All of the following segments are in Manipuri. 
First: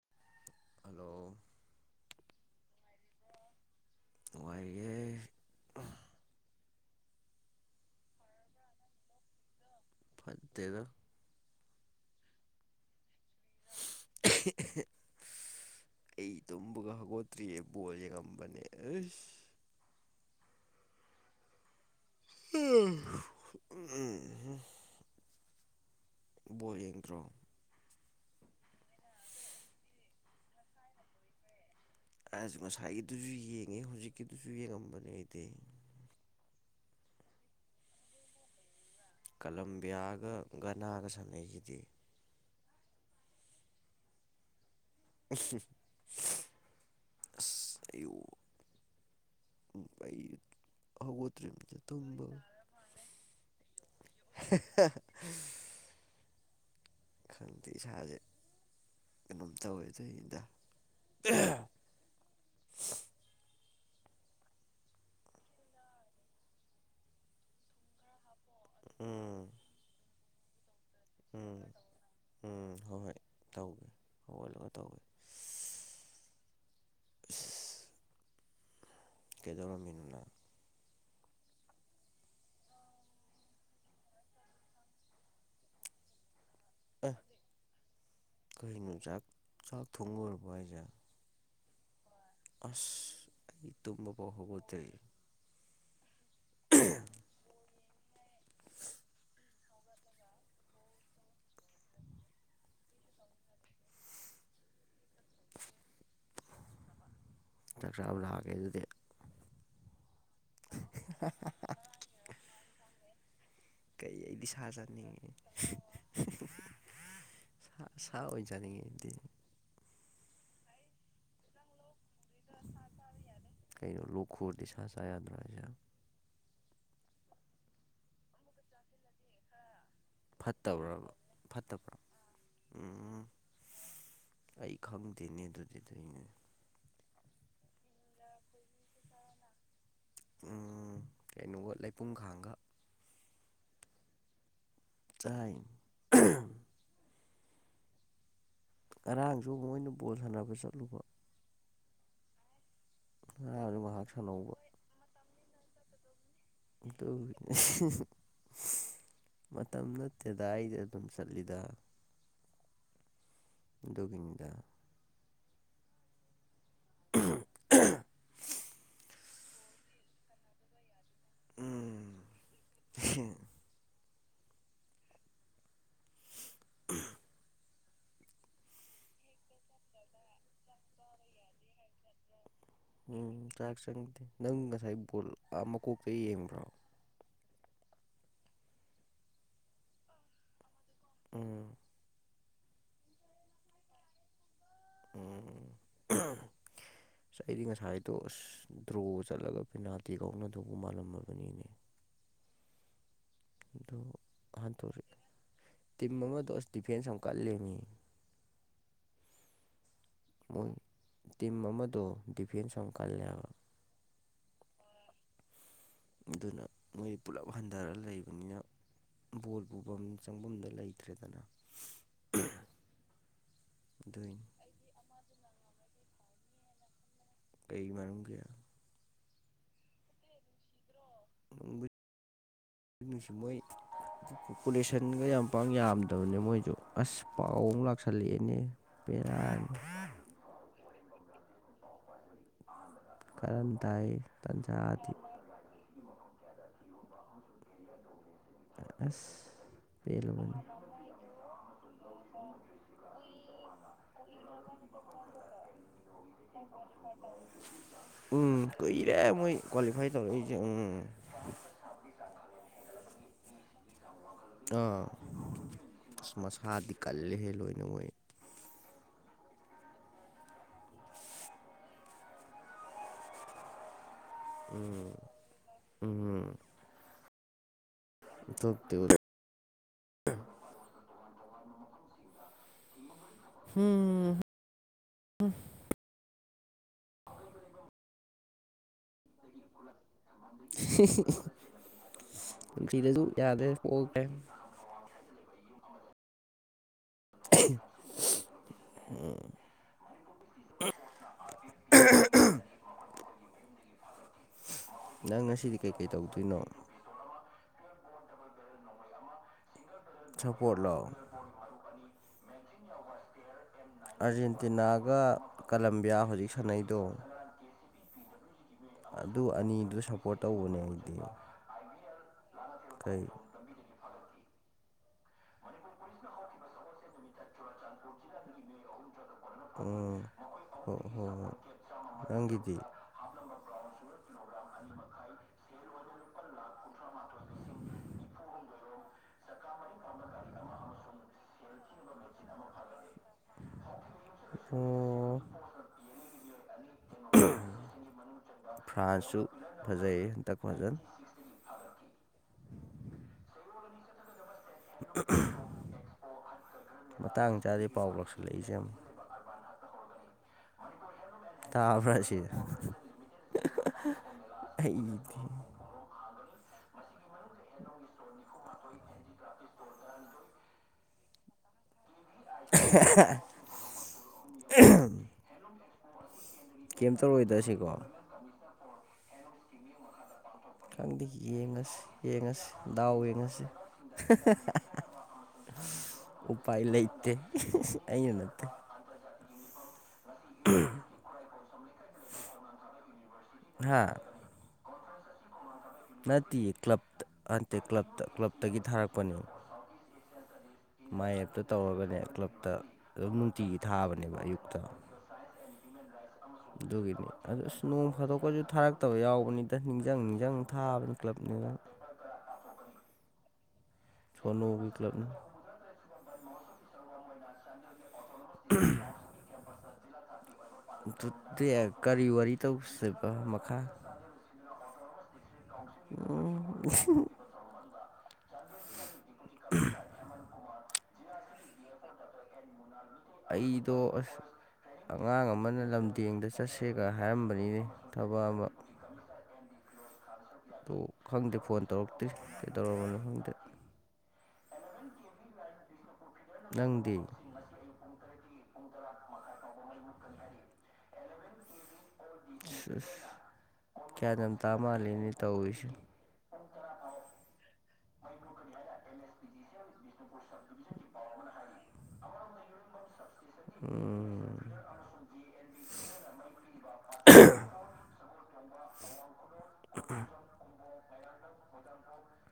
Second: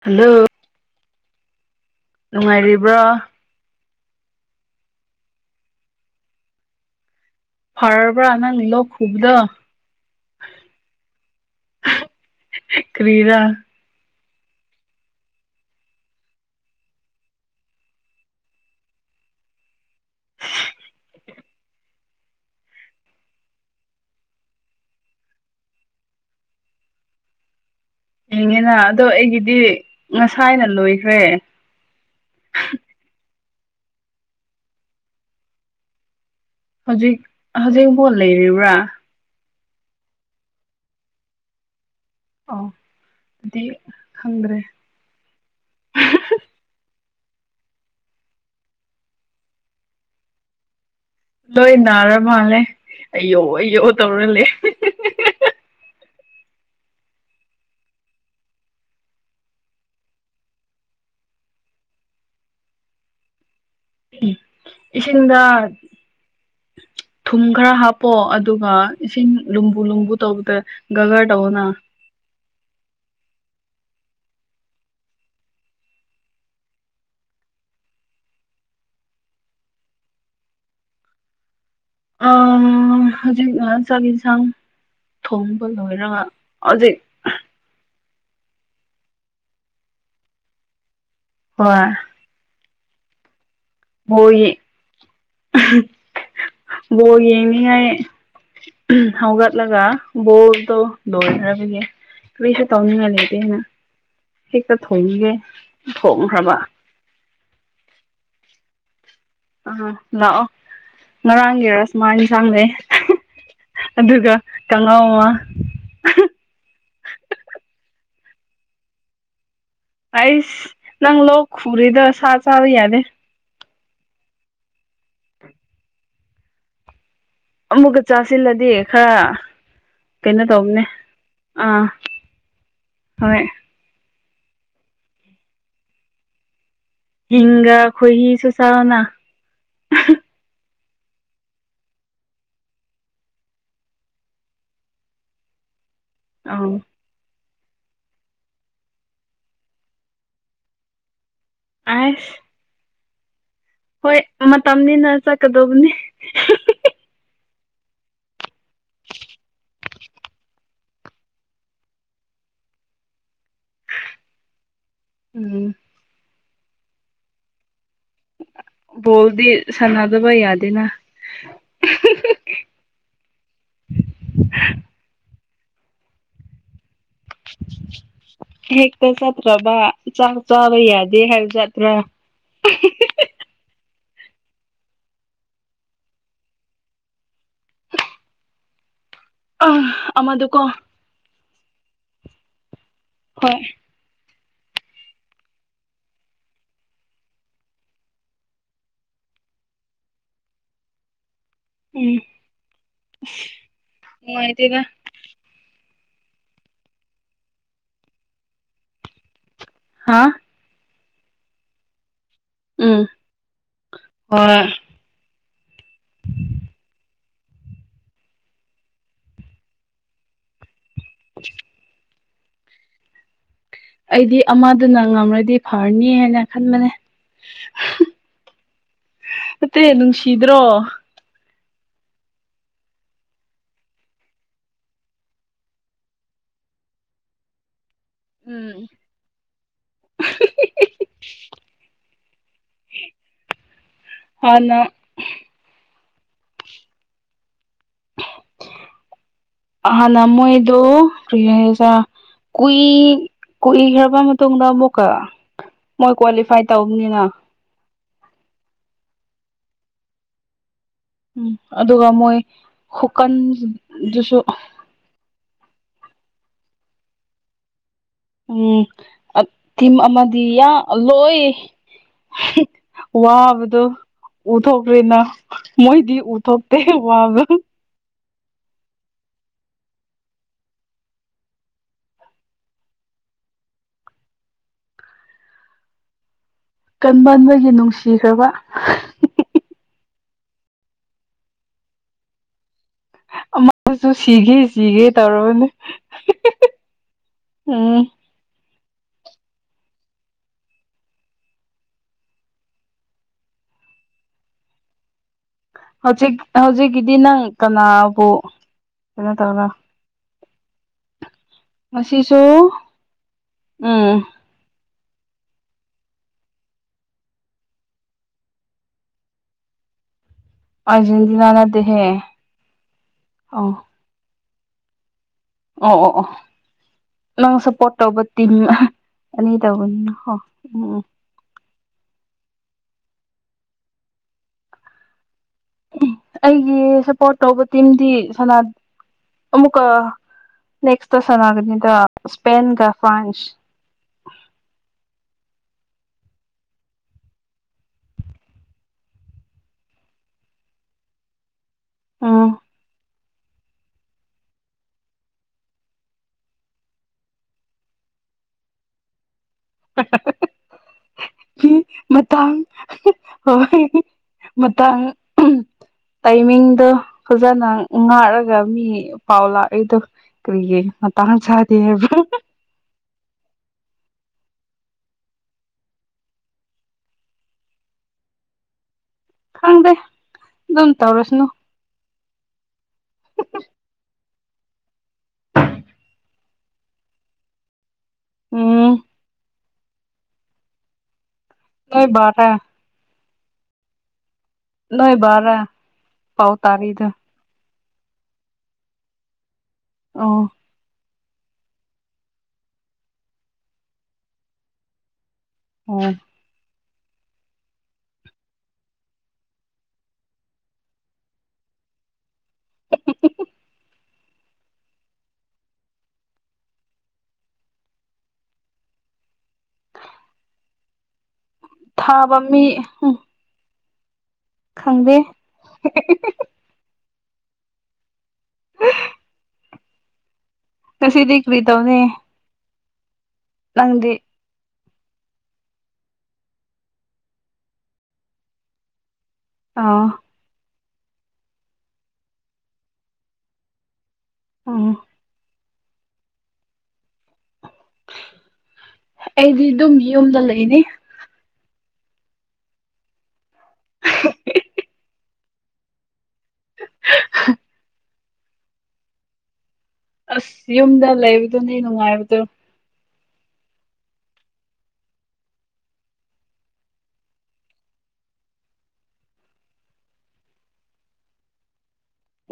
ꯍꯜꯂꯣ ꯍꯂꯣ ꯅꯨꯡꯉꯥꯏꯔꯤꯕ꯭ꯔꯣ ꯅꯨꯡꯉꯥꯏꯔꯤꯒꯦ ꯐꯥꯔꯔ ꯄ ꯑꯅꯥ ꯅꯂꯣ ꯈꯨꯗ ꯐꯠꯇꯦꯗ ꯀꯔꯤꯗꯥ [unintelligible] ꯑꯩ ꯇꯨꯝꯕꯒ ꯍꯧꯒꯠꯇ꯭ꯔꯤꯌꯦ ꯕꯣꯜꯁꯦ ꯉꯝꯕꯅꯦ ꯑꯁ [unintelligible] ꯕꯣꯔ ꯌꯦꯡꯗ꯭ꯔꯣ ꯌꯦꯡꯉꯦꯅ ꯑꯗꯣ ꯑꯩꯒꯤꯗꯤ ꯉꯁꯥꯏꯅ ꯂꯣꯏꯈ꯭ꯔꯦ ꯑꯁ ꯉꯁꯥꯏꯒꯤꯗꯨꯁꯨ ꯌꯦꯡꯉꯦ ꯍꯧꯖꯤꯛꯀꯤꯗꯨꯁꯨ ꯌꯦꯡꯉꯝꯕꯅꯦ ꯑꯩꯗꯤ ꯍꯧꯖꯤꯛ ꯍꯧꯖꯤꯛ ꯐꯣꯠ ꯂꯩꯔꯤꯕ꯭ꯔꯥ ꯀꯂꯝꯕꯤꯌꯥꯒ ꯒꯅꯥꯒ ꯁꯥꯟꯅꯩꯈꯤꯗꯤ ꯑꯣ ꯑꯗꯨꯗꯤ ꯈꯪꯗ꯭ꯔꯦ [unintelligible] ꯑꯁ ꯑꯌꯨ ꯑꯩꯩ ꯂꯣꯏ ꯅꯥꯔ ꯃꯥꯜꯂꯦ ꯑꯩ ꯌꯣꯛꯑꯣ ꯌꯣꯛꯑꯣ ꯇꯧꯔꯂꯦ [unintelligible] ꯈꯪꯗꯦ ꯏꯁꯥꯁꯦ ꯀꯩꯅꯣꯝ ꯇꯧꯋꯦꯗꯗ ꯏꯁꯤꯡꯗ ꯊꯨꯝ ꯈꯔ ꯍꯥꯞ ꯄꯣ ꯑꯗꯨꯒ ꯏꯁꯤꯡ ꯎꯝ ꯂꯨꯝꯕꯨ ꯂꯨꯝꯕꯨ ꯇꯧꯕꯗ ꯒꯒꯔ ꯎꯝ ꯇꯧꯑꯣꯅ ꯎꯝ ꯍꯣꯏ ꯍꯣꯏ ꯇꯧꯒꯦ ꯍꯜꯂ ꯇꯧꯒꯦ ꯀꯦꯗꯧꯔꯃꯤꯅꯅ ꯍꯧꯖꯤꯛꯅ ꯆꯥꯛ ꯌꯦꯟꯁꯥꯡ ꯊꯣꯡꯕ ꯂꯣꯏꯔꯒ ꯍꯧꯖꯤꯛ ꯀꯩꯅꯣ ꯆꯥꯛ ꯆꯥꯛ ꯊꯣꯡꯉꯔꯕ ꯍꯥꯏꯁꯦ ꯍꫭꯏ ꯑꯁ ꯑꯩ ꯇꯨꯝꯕꯕꯥꯎ ꯍꯕꯗꯔꯤ ꯕꯣ ꯌꯦꯡꯅꯤꯡꯉꯥꯏ ꯍꯧꯒ ꯆꯠꯂꯒ ꯕꯣꯜꯗꯣ ꯂꯣꯏꯈ꯭ꯔꯕꯒꯦ ꯀꯔꯤꯁꯨ ꯇꯧꯅꯤꯡꯉꯥꯏ ꯂꯩꯇꯦꯅ ꯍꯦꯛꯇ ꯊꯣꯡꯏꯒꯦ ꯊꯣꯡꯈ꯭ꯔꯕ ꯆꯥꯛ ꯆꯥꯕ ꯂꯥꯛꯑꯒꯦ ꯑꯗꯨꯗꯤ ꯑꯥ ꯂꯥꯛꯑꯣ ꯉꯔꯥꯡꯒꯤ ꯔꯁꯃꯥ ꯏꯟꯁꯥꯡꯂꯩ ꯀꯩ ꯑꯗꯨꯒ ꯑꯩꯗꯤ ꯁꯥ ꯀꯉꯥꯎꯃ ꯆꯥꯅꯤꯡꯉꯦ ꯁꯥ ꯑꯣꯏꯆꯥꯅꯤꯡꯉꯤ ꯑꯩꯗꯤ ꯑꯩꯁ ꯅꯪ ꯂꯣꯛ ꯈꯨꯔꯤꯗ ꯁꯥ ꯆꯥꯕ ꯌꯥꯗꯦ ꯀꯩꯅꯣ ꯂꯣꯛꯈꯨꯔꯗꯤ ꯁꯥ ꯆꯥ ꯌꯥꯗ꯭ꯔꯥ ꯍꯥꯏꯁꯦ ꯑꯃꯨꯛꯀ ꯆꯥꯁꯤꯜꯂꯗꯤ ꯈꯔ ꯀꯩꯅꯣ ꯇꯧꯕꯅꯦ ꯐꯠꯇꯕ꯭ꯔꯕ ꯑꯥ ꯐꯠꯇꯕ꯭ꯔꯥ ꯎꯝ ꯍꯣꯏ ꯑꯩ ꯈꯪꯗꯦꯅꯦ ꯑꯗꯨꯗꯤ ꯑꯗꯨꯅꯦ ꯁꯤꯡꯒ ꯈꯣꯏꯍꯤꯁꯨ ꯆꯥꯔꫭꯅ ꯎ ꯀꯩꯅꯣꯒ ꯂꯩꯄꯨꯡꯈꯥꯡꯒ ꯆꯥꯏ ꯑ ꯉꯔꯥꯡꯁꯨ ꯃꯣꯏꯅ ꯕꯣꯜ ꯁꯥꯟꯅꯕ ꯆꯠꯂꯨꯕ ꯑꯁ ꯑꯣ ꯍꯣꯏ ꯃꯇꯝꯅꯤꯅ ꯆꯠꯀꯗꯧꯕꯅꯤ [unintelligible] ꯃꯇꯝ ꯅꯠꯇꯦꯗ ꯑꯩꯗ ꯑꯗꯨꯝ ꯆꯠꯂꯤꯗ ꯑꯗꯨꯒꯤꯅꯤꯗ ꯎꯝ ꯎꯝ ꯣꯜꯗꯤ ꯁꯅꯥꯗꯕꯏ ꯌꯥꯗꯅ ꯍꯝ [unintelligible] ꯍꯦꯛꯇ ꯆꯠꯇ꯭ꯔꯕ ꯆꯥꯛ ꯆꯥꯕ ꯌꯥꯗꯦ ꯍꯥꯏꯕ ꯆꯠꯇ꯭ꯔꯥ ꯎꯝ ꯆꯥꯛ ꯆꯪꯗꯦ ꯅꯪ ꯉꯁꯥꯏ ꯕꯣꯜ ꯃꯀꯣꯛꯇ ꯌꯦꯡꯕ꯭ꯔꯣ ꯑꯪ ꯑꯃꯗꯨꯀꯣ ꯎꯝ ꯍꯣꯏ ꯎꯝ ꯑꯁ ꯑꯩꯗꯤ ꯉꯁꯥꯏꯗꯣ ꯑꯁ ꯗ꯭ꯔꯣ ꯆꯠꯂꯒ ꯄꯦꯅꯥꯜꯇꯤ ꯀꯧꯅꯗꯧꯕ ꯃꯥꯜꯂꯝꯃꯕꯅꯤꯅꯦ ꯎꯝ ꯑꯗꯣ ꯅꯨꯡꯉꯥꯏꯇꯦꯗ ꯍꯟꯗꯣꯔꯛꯑꯦ ꯇꯤꯝ ꯑꯃꯗꯣ ꯑꯁ ꯗꯤꯐꯦꯟꯁ ꯑꯃ ꯀꯜꯂꯦꯅꯤ ꯍꯥꯥ ꯃꯣꯏ ꯇꯤꯝ ꯑꯃꯗꯣ ꯗꯤꯐꯦꯟꯁ ꯌꯥꯝ ꯀꯜꯂꯦꯕ ꯑꯣ ꯑꯗꯨꯅ ꯃꯣꯏ ꯄꯨꯂꯞ ꯍꯟꯊꯔꯒ ꯂꯩꯕꯅꯤꯅ ꯕꯣꯜ ꯄꯨꯐꯝ ꯆꯪꯐꯝꯗ ꯂꯩ ꯊ꯭ꯔꯔꯤꯗꯅ ꯑꯩꯗꯤ ꯑꯃꯗꯨꯅ ꯉꯝꯔꯗꯤ ꯐꯔꯅꯤ ꯍꯥꯏꯅ ꯈꯟꯕꯅꯦ ꯀꯩ ꯃꯅꯒ ꯅꯠꯇꯦ ꯅꯨꯡꯁꯤꯗ꯭ꯔꯣ ꯁꯨꯝꯩ ꯄꯣꯄꯨꯂꯦꯁꯟꯒ ꯌꯥꯝ ꯄꯥꯡ ꯌꯥꯝꯗꯕꯅꯦ ꯃꯣꯏꯁꯨ ꯑꯁ ꯄꯥꯎ ꯑꯃꯨꯛ ꯂꯥꯛ ꯎꯝ ꯁꯂꯤꯅꯤꯔꯥ ꯀꯔꯟ ꯇꯏ ꯇꯆꯥ ꯍꯥꯟꯅ ꯍꯥꯊ ꯑꯁ ꯑ ꯄꯦꯜꯂꯕꯅꯤ ꯅꯃꯣꯏꯗꯨ ꯀ꯭ꯔꯤꯖꯥ ꯀꯨꯏ ꯀꯨꯏꯈ꯭ꯔꯕ ꯃꯇꯨꯡꯗ ꯑꯃꯕꯛꯀ ꯃꯣꯏ ꯀ꯭ꯂꯤꯐꯥꯏ ꯎꯝ ꯀꯨꯏꯔꯦ ꯃꯣꯏ ꯀ꯭ꯋꯥꯂꯤꯐꯥꯏ ꯇꯧꯔꯛꯏꯁꯦ ꯎꯝ ꯎꯝ ꯑꯗꯨꯒ ꯃꯣꯏ ꯍꯨꯀꯟꯗꯨꯁꯨ ꯑꯥ ꯑꯁ ꯃꯁꯥꯗꯤ ꯀꯜꯂꯦꯍꯦ ꯂꯣꯏꯅ ꯑꯣꯏꯣꯏ ꯎꯝ ꯊꯤꯝ ꯑꯃꯗꯤ ꯂꯣꯏ ꯋꯥꯕꯗꯨ ꯎꯝ ꯎꯠꯊꯣꯛꯅ ꯃꯣꯏꯗꯤ ꯎꯠꯊꯣꯛꯇ ꯋꯥꯕ ꯊꯞ ꯇ ꯍꯝ ꯀꯟꯕꯥꯟꯕꯒꯤ ꯅꯨꯡꯁꯤꯈ꯭ꯔꯕ ꯀꯔꯤꯗꯁꯨ ꯑꯃꯕꯨꯁꯨ ꯁꯤꯒꯦ ꯁꯤꯒꯦ ꯇꯧꯔꯅꯦ [unintelligible] ꯎ ꯂꯅ ꯁꯤꯗꯤ ꯍꯧꯖꯤꯛ ꯍꯧꯖꯤꯛꯀꯤꯗꯤ ꯅꯪ ꯀꯅꯥꯕꯨ ꯀꯩꯅꯣ ꯇꯧꯔꯣ ꯆꯄꯣꯠ ꯂꯣ ꯑꯣ ꯑꯁꯤꯁꯨ ꯑꯥꯔꯖꯦꯟꯇꯤꯅꯥꯒ ꯀꯂꯝꯕꯤꯌꯥ ꯍꯧꯖꯤꯛ ꯁꯥꯟꯅꯩꯗꯣ ꯑꯗꯨ ꯑꯅꯤꯗꯨ ꯁꯞꯄꯣꯔ꯭ꯠ ꯇꯧꯕꯅꯦ ꯑꯩꯗꯤ ꯑꯥꯔꯖꯦꯟꯇꯤꯅꯥ ꯅꯠꯇꯦꯍꯦ ꯀꯩ ꯑꯧ ꯑꯣ ꯑꯣ ꯑꯣ ꯅꯪ ꯁꯞꯄꯣꯔ꯭ꯠ ꯇꯧꯕ ꯇꯤꯝ ꯑꯅꯤ ꯇꯧꯕꯅꯤꯅ ꯎꯝ ꯍꯣ ꯎꯝ ꯍꯣꯏ ꯎꯝ ꯍꯣꯏ ꯍꯣꯏ ꯅꯪꯒꯤꯗꯤ ꯍꯥꯞꯂꯝꯕ ꯕ꯭ꯔꯥꯎꯟ ꯁꯨꯒ꯭ꯔ ꯀꯤꯂꯣ ꯒ꯭ꯔꯥꯝ ꯑꯅꯤ ꯃꯈꯥꯏ ꯑꯩꯒꯤ ꯁꯞꯄꯣꯔ꯭ꯠ ꯇꯧꯕ ꯇꯤꯝꯗꯤ ꯁꯅꯠ ꯑꯃꯨꯛꯀ ꯅꯦꯛꯁꯇ ꯁꯅꯒꯅꯤꯗ ꯁ꯭ꯄꯦꯟꯒ ꯐ꯭ꯔꯥꯟꯁ ꯑꯣ ꯐ꯭ꯔꯥꯟꯁꯁꯨ ꯐꯖꯩꯍꯦ ꯍꯟꯇꯛ ꯐꯖꯅ ꯁꯤꯀꯤꯅꯤ ꯐꯥꯗꯛꯀꯤ ꯎꯝ ꯃꯇꯥꯡ ꯆꯥꯗꯦ ꯄꯥꯎ ꯂꯧꯎꯁꯤꯜꯂꯛꯏꯖꯦ ꯑꯃꯨꯛ ꯍꯤ ꯇꯥꯕ꯭ꯔꯥ ꯁꯤ ꯃꯇꯥꯡ ꯍꯣꯏ ꯃꯇꯥꯡ ꯑꯩꯗꯤ ꯎꯝ ꯇꯥꯏꯃꯤꯡꯗꯣ ꯐꯖꯅ ꯉꯥꯛꯔꯒ ꯃꯤ ꯄꯥꯎ ꯂꯥꯛꯏꯗꯣ ꯀꯔꯤꯒꯤ ꯃꯇꯥꯡ ꯆꯥꯗꯦ ꯍꯥꯏꯕ꯭ꯔꯥ [unintelligible] ꯍꯦꯔꯣꯝꯅꯤ ꯐꯣ ꯑꯁꯤꯒꯤ ꯀꯩꯝ ꯇꯧꯔꯣꯏꯗ ꯑꯁꯤꯀꯣ [unintelligible] ꯈꯪꯗꯦ ꯑꯗꯨꯝ ꯈꯪꯗꯦ ꯇꯧꯔꯁꯅꯨ ꯌꯦꯡꯉꯁꯤ ꯌꯦꯡꯉꯁꯤ ꯗꯥꯎ ꯌꯦꯡꯉꯁꯤ ꯎꯄꯥꯏ ꯂꯩꯇꯦ ꯑꯩꯅ ꯅꯠꯇꯦ ꯑꯟꯇ꯭ꯔ ꯖꯥꯇꯤꯒꯤ ꯃꯤꯐꯝ ꯉꯁꯤ ꯃꯤꯍꯨꯠꯀꯤ ꯎꯝ ꯈꯨꯔꯥꯏ ꯀꯣꯟꯁꯝ ꯅꯣꯏ ꯕꯥꯔ ꯍꯥꯥ ꯅꯣꯏ ꯕꯥꯔ ꯅꯠꯇꯤꯌꯦ ꯀ꯭ꯂꯞꯇ ꯑꯟꯇꯦ ꯀ꯭ꯂꯞꯇ ꯀ꯭ꯂꯞꯇꯒꯤ ꯊꯥꯔꯛꯄꯅꯦ ꯑꯣ ꯃꯥꯏꯌꯦꯞꯇ ꯇꯧꯔꯒꯅꯦ ꯀ꯭ꯂꯞꯇ ꯑꯗꯨꯝ ꯅꯨꯡꯇꯤꯒꯤ ꯊꯥꯕꯅꯦꯕ ꯑꯌꯨꯛꯇ ꯑꯗꯣ ꯁꯥꯏꯟꯁ ꯑꯣ ꯑꯗꯨꯒꯤꯅꯤ ꯑꯗꯨ ꯑꯁ ꯅꯣꯡ ꯐꯥꯗꯣꯛꯀꯁꯨ ꯊꯥꯔꯛꯇꯕ ꯌꯥꯎꯕꯅꯤꯗ ꯅꯤꯡꯖꯪ ꯅꯤꯡꯖꯪ ꯊꯥꯕꯅꯤ ꯀ꯭ꯂꯞꯅꯦꯅ [unintelligible] ꯁꯣꯅꯣꯒꯤ ꯀ꯭ꯂꯞꯅꯤ [unintelligible] [unintelligible] ꯑꯗꯨꯗꯤ ꯀꯔꯤ ꯊꯥꯕ ꯋꯥꯔꯤ ꯃꯤ ꯇꯧꯁꯦꯕ ꯃꯈꯥ ꯈꯪꯗꯦ [inaudible] [unintelligible] [unintelligible] ꯉꯁꯤꯗꯤ ꯀꯔꯤ ꯇꯧꯅꯤ ꯑꯩꯗꯣ ꯅꯪꯗꯤ ꯑꯁ ꯑꯉꯥꯡ ꯑꯃꯅ ꯂꯝꯗꯦꯡꯗ ꯆꯠꯁꯦꯒ ꯍꯥꯏꯔꯝꯕꯅꯤꯅꯦ ꯊꯕꯛ ꯑꯃ ꯇꯃꯤꯁꯥ ꯒꯦꯟ ꯑꯥꯎ [unintelligible] ꯑꯣ ꯈꯪꯗꯦ ꯐꯣꯟ ꯇꯧꯔꯛꯇ꯭ꯦ ꯀꯩꯗꯧꯔꯕꯅꯣ ꯈꯪꯗꯦ ꯎꯝ ꯅꯪꯗꯤ [unintelligible] ꯑꯩꯗꯤ ꯑꯗꯨꯝ ꯌꯨꯝꯗ ꯂꯩꯅꯤ ꯑ ꯑꯁ ꯀꯌꯥ ꯌꯥꯝꯇꯥ ꯃꯥꯜꯂꯤꯅꯦ ꯇꯧꯔꯤꯁꯤꯦ [unintelligible] [unintelligible] ꯑꯁ ꯌꯨꯝꯗ ꯂꯩꯕꯗꯨꯅꯦ ꯅꯨꯡꯉꯥꯏꯕꯗꯣ ꯎꯝ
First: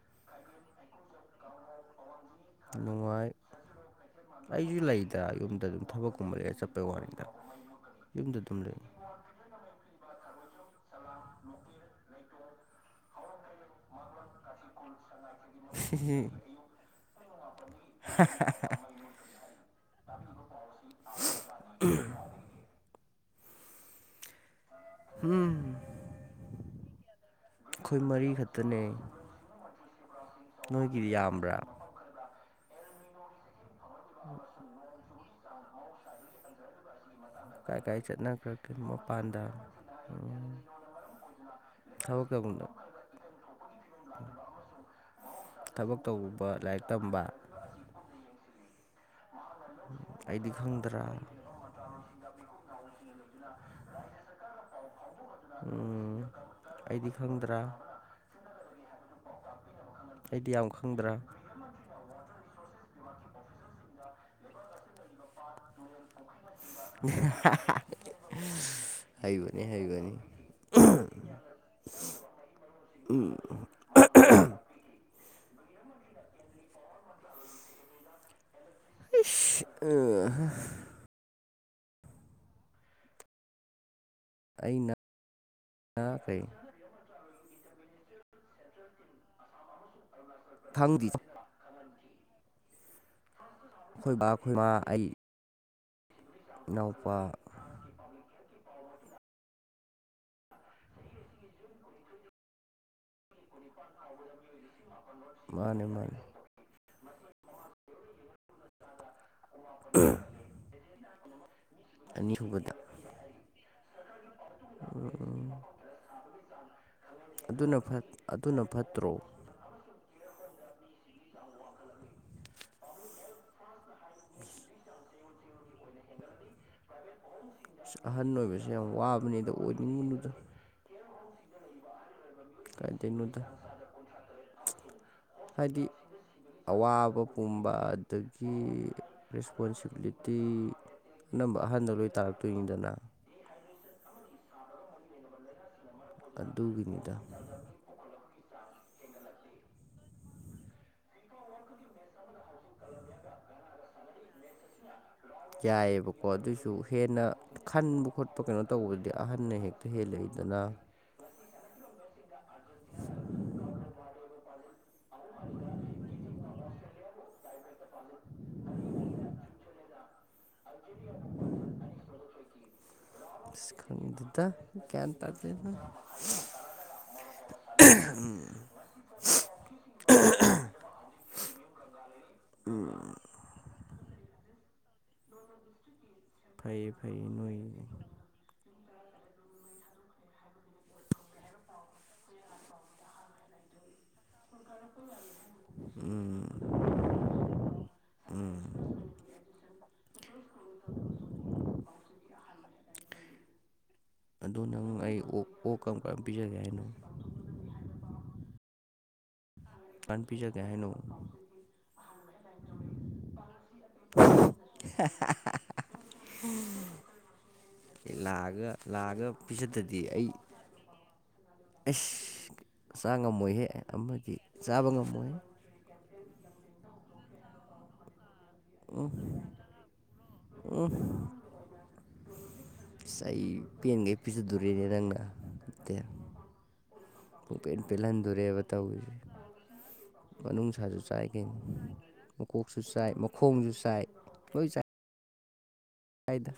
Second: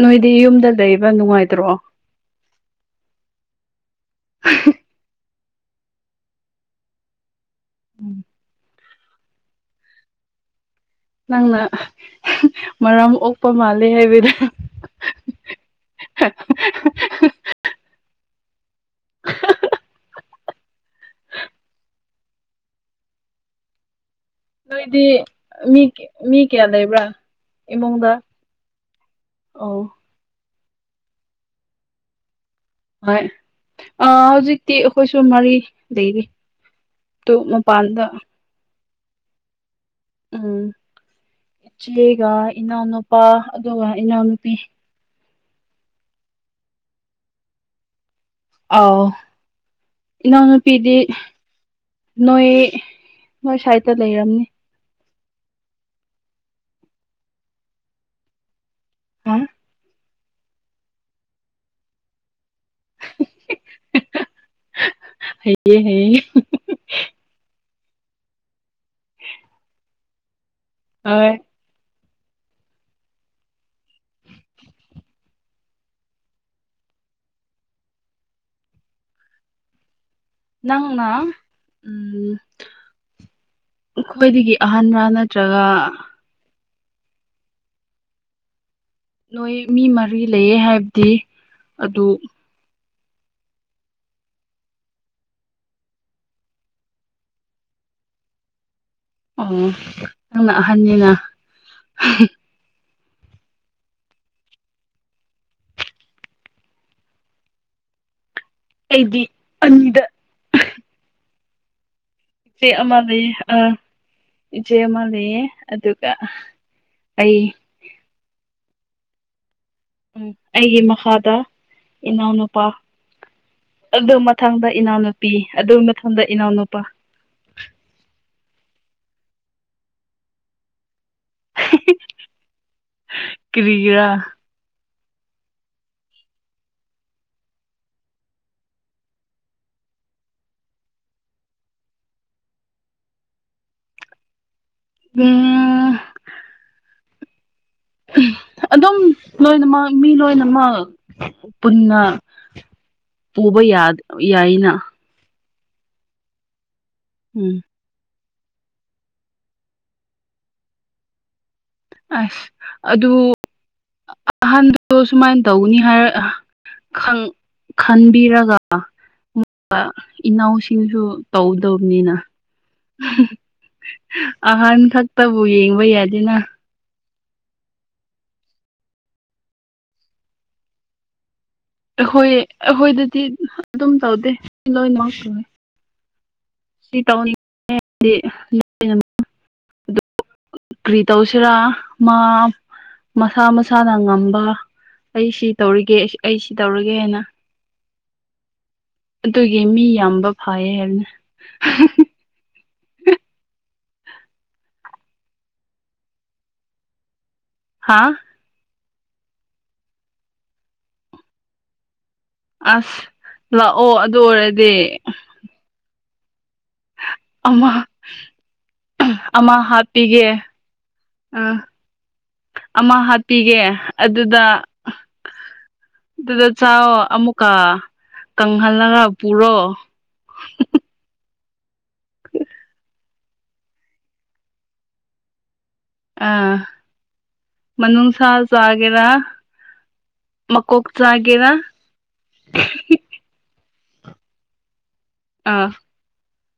ꯅꯣꯏꯗꯤ ꯌꯨꯝꯗ ꯂꯩꯕ ꯅꯨꯡꯉꯥꯏꯇ꯭ꯔꯣ ꯅꯨꯡꯉꯥꯏ ꯑꯩꯁꯨ ꯂꯩꯗ ꯌꯨꯝꯗ ꯑꯗꯨꯝ ꯊꯕꯛꯀꯨꯝꯕ ꯂꯩꯔꯦ ꯆꯠꯄꯩ ꯋꯥꯅꯤꯗ ꯌꯨꯝꯗ ꯑꯗꯨꯝ ꯂꯩ [unintelligible] ꯅꯪꯅ ꯃꯔꯝ ꯑꯣꯛꯄ ꯃꯥꯜꯂꯦ ꯍꯥꯏꯕꯗ [unintelligible] [unintelligible] [unintelligible] [unintelligible] [unintelligible] ꯅꯣꯏꯗꯤ ꯍꯝ ꯃꯤ ꯃꯤ ꯀꯌꯥ ꯂꯩꯕ꯭ꯔꯥ ꯑꯩꯈꯣꯏ ꯃꯔꯤꯈꯛꯇꯅꯦ ꯑꯥ ꯅꯣꯏꯒꯤꯗꯤ ꯌꯥꯝꯕ꯭ꯔꯥ ꯍꯣꯏ ꯍꯧꯖꯤꯛꯇꯤ ꯑꯩꯈꯣꯏꯁꯨ ꯃꯔꯤ ꯂꯩꯔꯤ ꯇꯣ ꯃꯄꯥꯟꯗ ꯀ ꯃꯣ ꯄꯥꯟꯗꯥꯥꯡ ꯎꯝ ꯊꯕꯛ ꯏꯆꯦꯒ ꯇꯧꯕ ꯏꯅꯥꯎꯅꯨꯄꯥ ꯑꯗꯨꯒ ꯏꯅꯥꯎꯅꯨꯄꯤ ꯊꯕꯛ ꯇꯧꯕ ꯂꯥꯏꯔꯤꯛ ꯇꯝꯕ ꯑꯥꯎ ꯑꯩꯗꯤ ꯏꯅꯥꯎꯅꯨꯄꯤꯗꯤ ꯈꯪꯗ꯭ꯔꯥ ꯅꯣꯏ ꯅꯣꯏ ꯁꯥꯏꯠꯇ ꯂꯩꯔꯝꯅꯤ ꯑꯩꯗꯤ ꯈꯪꯗ꯭ꯔꯥ ꯍꯥ ꯑꯩꯗꯤ ꯌꯥꯝ ꯈꯪꯗ꯭ꯔꯥ [unintelligible] ꯍꯥꯌꯦꯍꯥꯌꯦ ꯍꯩꯕꯅꯤ ꯍꯩꯕꯅꯤ ꯑ [unintelligible] ꯎꯝ [unintelligible] ꯎ ꯈꯣꯏꯗꯒꯤ ꯑꯍꯥꯟꯕꯅ ꯅ꯭ꯔꯒ ꯅ ꯀꯔꯤ [unintelligible] ꯅꯣꯏ ꯃꯤ ꯃꯔꯤ ꯂꯩꯌꯦ ꯈꯪꯗꯦ ꯍꯥꯏꯕꯗꯤ ꯑꯗꯨ ꯑꯩꯈꯣꯏꯕꯕꯥ ꯑꯩꯈꯣꯏꯕ ꯑꯩ ꯏꯅꯥꯎꯄꯥ [unintelligible] ꯑꯣ ꯅꯪꯅ ꯑꯍꯟꯅꯤꯅ ꯀ [inaudible] ꯃꯥꯅꯦ ꯃꯥꯅꯦ ꯑꯩꯗꯤ ꯑꯅꯤꯗ [unintelligible] ꯏꯆꯦ ꯑꯅꯤꯁꯨꯕꯗ ꯑꯃ ꯂꯩꯌꯦ ꯑ ꯏꯆꯦ ꯑꯃ ꯂꯩꯌꯦ ꯎꯝ ꯑꯗꯨ ꯑꯩ ꯑꯗꯨꯅ ꯑꯗꯨꯅ ꯐꯠꯇ꯭ꯔꯣ ꯎꯝ ꯑꯩꯒꯤ ꯃꯈꯥꯗ ꯏꯅꯥꯎꯅꯨꯄꯥ ꯑꯗꯨ ꯃꯊꯪꯗ ꯏꯅꯥꯎꯅꯨꯄꯤ ꯑꯗꯨ ꯃꯊꯗ ꯏꯅꯥꯎꯅꯨꯄꯥ ꯎ [inaudible] ꯑꯍꯟ ꯑꯣꯏꯕꯁꯦ ꯌꯥꯝ ꯋꯥꯕꯅꯤ ꯑꯗ ꯑꯣꯏꯅꯤꯡꯉꯨꯅꯨꯗ ꯀ ꯁꯤ [inaudible] [inaudible] ꯀꯥꯏꯗꯩꯅꯣꯗ ꯏꯔꯥ ꯍꯥꯏꯗꯤ ꯑꯋꯥꯕ ꯄꯨꯝꯕ ꯑꯗꯒꯤ ꯔꯦꯁꯄꯣꯟꯁꯤꯕꯤꯂꯤꯇꯤ ꯑꯅꯝꯕ ꯑꯍꯥꯟꯕ ꯂꯣꯏ ꯇꯥꯔꯛꯇꯣꯏꯅꯤꯗꯅ ꯑ [inaudible] ꯎꯝ ꯑꯗꯨꯒꯤꯅꯤꯗ ꯑꯗꯨꯝ ꯂꯣꯏꯅꯃꯛ ꯃꯤ ꯂꯣꯏꯅꯃꯛ ꯄꯨꯟꯅ ꯄꯨꯕ ꯌꯥ ꯌꯥꯏꯅ ꯌꯥꯏꯌꯦꯕꯀꯣ ꯑꯗꯨꯁꯨ ꯍꯦꯟꯅ ꯎꯝ ꯈꯟꯕ ꯈꯣꯠꯄ ꯀꯩꯅꯣ ꯇꯧꯕꯗꯗꯤ ꯑꯍꯟꯅ ꯍꯦꯛꯇ ꯍꯦꯜꯂꯛꯏꯗꯅ ꯑꯁ ꯑꯗꯨ ꯑꯍꯥꯟꯕꯗꯣ ꯁꯨꯃꯥꯏꯅ ꯇꯧꯅꯤ ꯍꯥꯏꯔ ꯈꯟꯕꯤꯔꯒ ꯏꯅꯥꯎꯁꯤꯡꯁꯨ ꯇꯧꯗꯕꯅꯤꯅ ꯁꯤꯀꯅꯤ [inaudible] ꯗꯥ ꯑꯍꯟ ꯀꯦꯟ ꯈꯛꯇꯕꯨ ꯇꯥꯖꯅ ꯌꯦꯡꯕ ꯌꯥꯗꯦꯅ ꯎꯝ [inaudible] ꯑꯩꯈꯣꯏ ꯑꯩꯈꯣꯏꯗꯗꯤ ꯑꯗꯨꯝ ꯇꯧꯗꯦ ꯂꯣꯏꯅꯃꯛ ꯐꯩ ꯁꯤ ꯇ ꯐꯩ ꯅꯣꯏ ꯍꯥꯏ [inaudible] ꯀ꯭ꯔꯤ ꯇꯧꯁꯤꯔꯥ ꯃꯥ ꯃꯁꯥ ꯃꯁꯥꯅ ꯉꯝꯕ ꯑꯩ ꯁꯤ ꯇꯧꯔꯤꯒꯦ ꯑꯩ ꯁꯤ ꯇꯧꯔꯤꯒꯦ ꯍꯥꯏꯅ ꯎꯝ ꯑꯗꯨꯒꯤ ꯃꯤ ꯌꯥꯝꯕ ꯐꯥꯏꯌꯦ ꯍꯥꯏꯕꯅ ꯑꯗꯣ ꯅꯪ ꯑꯩ ꯑꯣꯛ ꯑꯣ ꯀꯝ ꯀꯕꯤꯖꯒꯣ ꯍꯥꯥ ꯄꯥꯟ ꯄꯤꯖꯒꯦ ꯍꯥꯏꯅꯣ ꯑꯁ ꯂꯥꯛꯑꯣ ꯑꯗꯨ ꯑꯣꯏꯔꯗꯤ ꯑꯃ ꯂꯥꯛꯑꯒ ꯂꯥꯛꯑꯒ ꯑꯃ ꯄꯤꯖꯗꯗꯤ ꯍꯥꯞꯄꯤꯒꯦ ꯑꯩ ꯑꯥ ꯑꯃ ꯑꯁ ꯆꯥ ꯍꯥꯞꯄꯤꯒꯦ ꯉꯝꯃꯣꯏꯍꯦ ꯑꯃꯗꯤ ꯑꯗꯨꯗ ꯆꯥꯕ ꯉꯝꯃꯣꯏ ꯑꯗꯨꯗ ꯆ ꯑꯃꯨꯛꯀ ꯀꯪꯍꯜꯂꯒ ꯄꯨꯔꯣ ꯎꯝ ꯑꯁ ꯑꯩ ꯄꯦꯟꯈꯩ ꯄꯤꯖꯗꯣꯔꯤꯅꯦ ꯅꯪꯅ ꯅꯠꯇꯦ ꯑꯥ ꯄꯦꯟ ꯃꯅꯨꯡꯁꯥ ꯄꯦꯜꯍꯟꯗꯣꯔꯦꯕ ꯆꯥꯒꯦꯔꯥ ꯇꯧꯔꯤꯁꯦ ꯃꯀꯣꯛ ꯃꯅꯨꯡꯅꯨꯡꯁꯥꯁꯨ ꯆꯥꯏ ꯆꯥꯒꯦꯔꯥ ꯀꯅꯤ ꯃꯀꯣꯛꯁꯨ ꯆꯥꯏ ꯃꯈꯣꯡꯁꯨ ꯆꯥꯏ ꯂꯣꯏ ꯆꯥꯏ ꯑꯥ ꯐꯥꯏꯗ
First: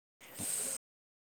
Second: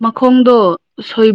ꯃꯈꯣꯡꯗꯣ ꯁꯣꯏꯕ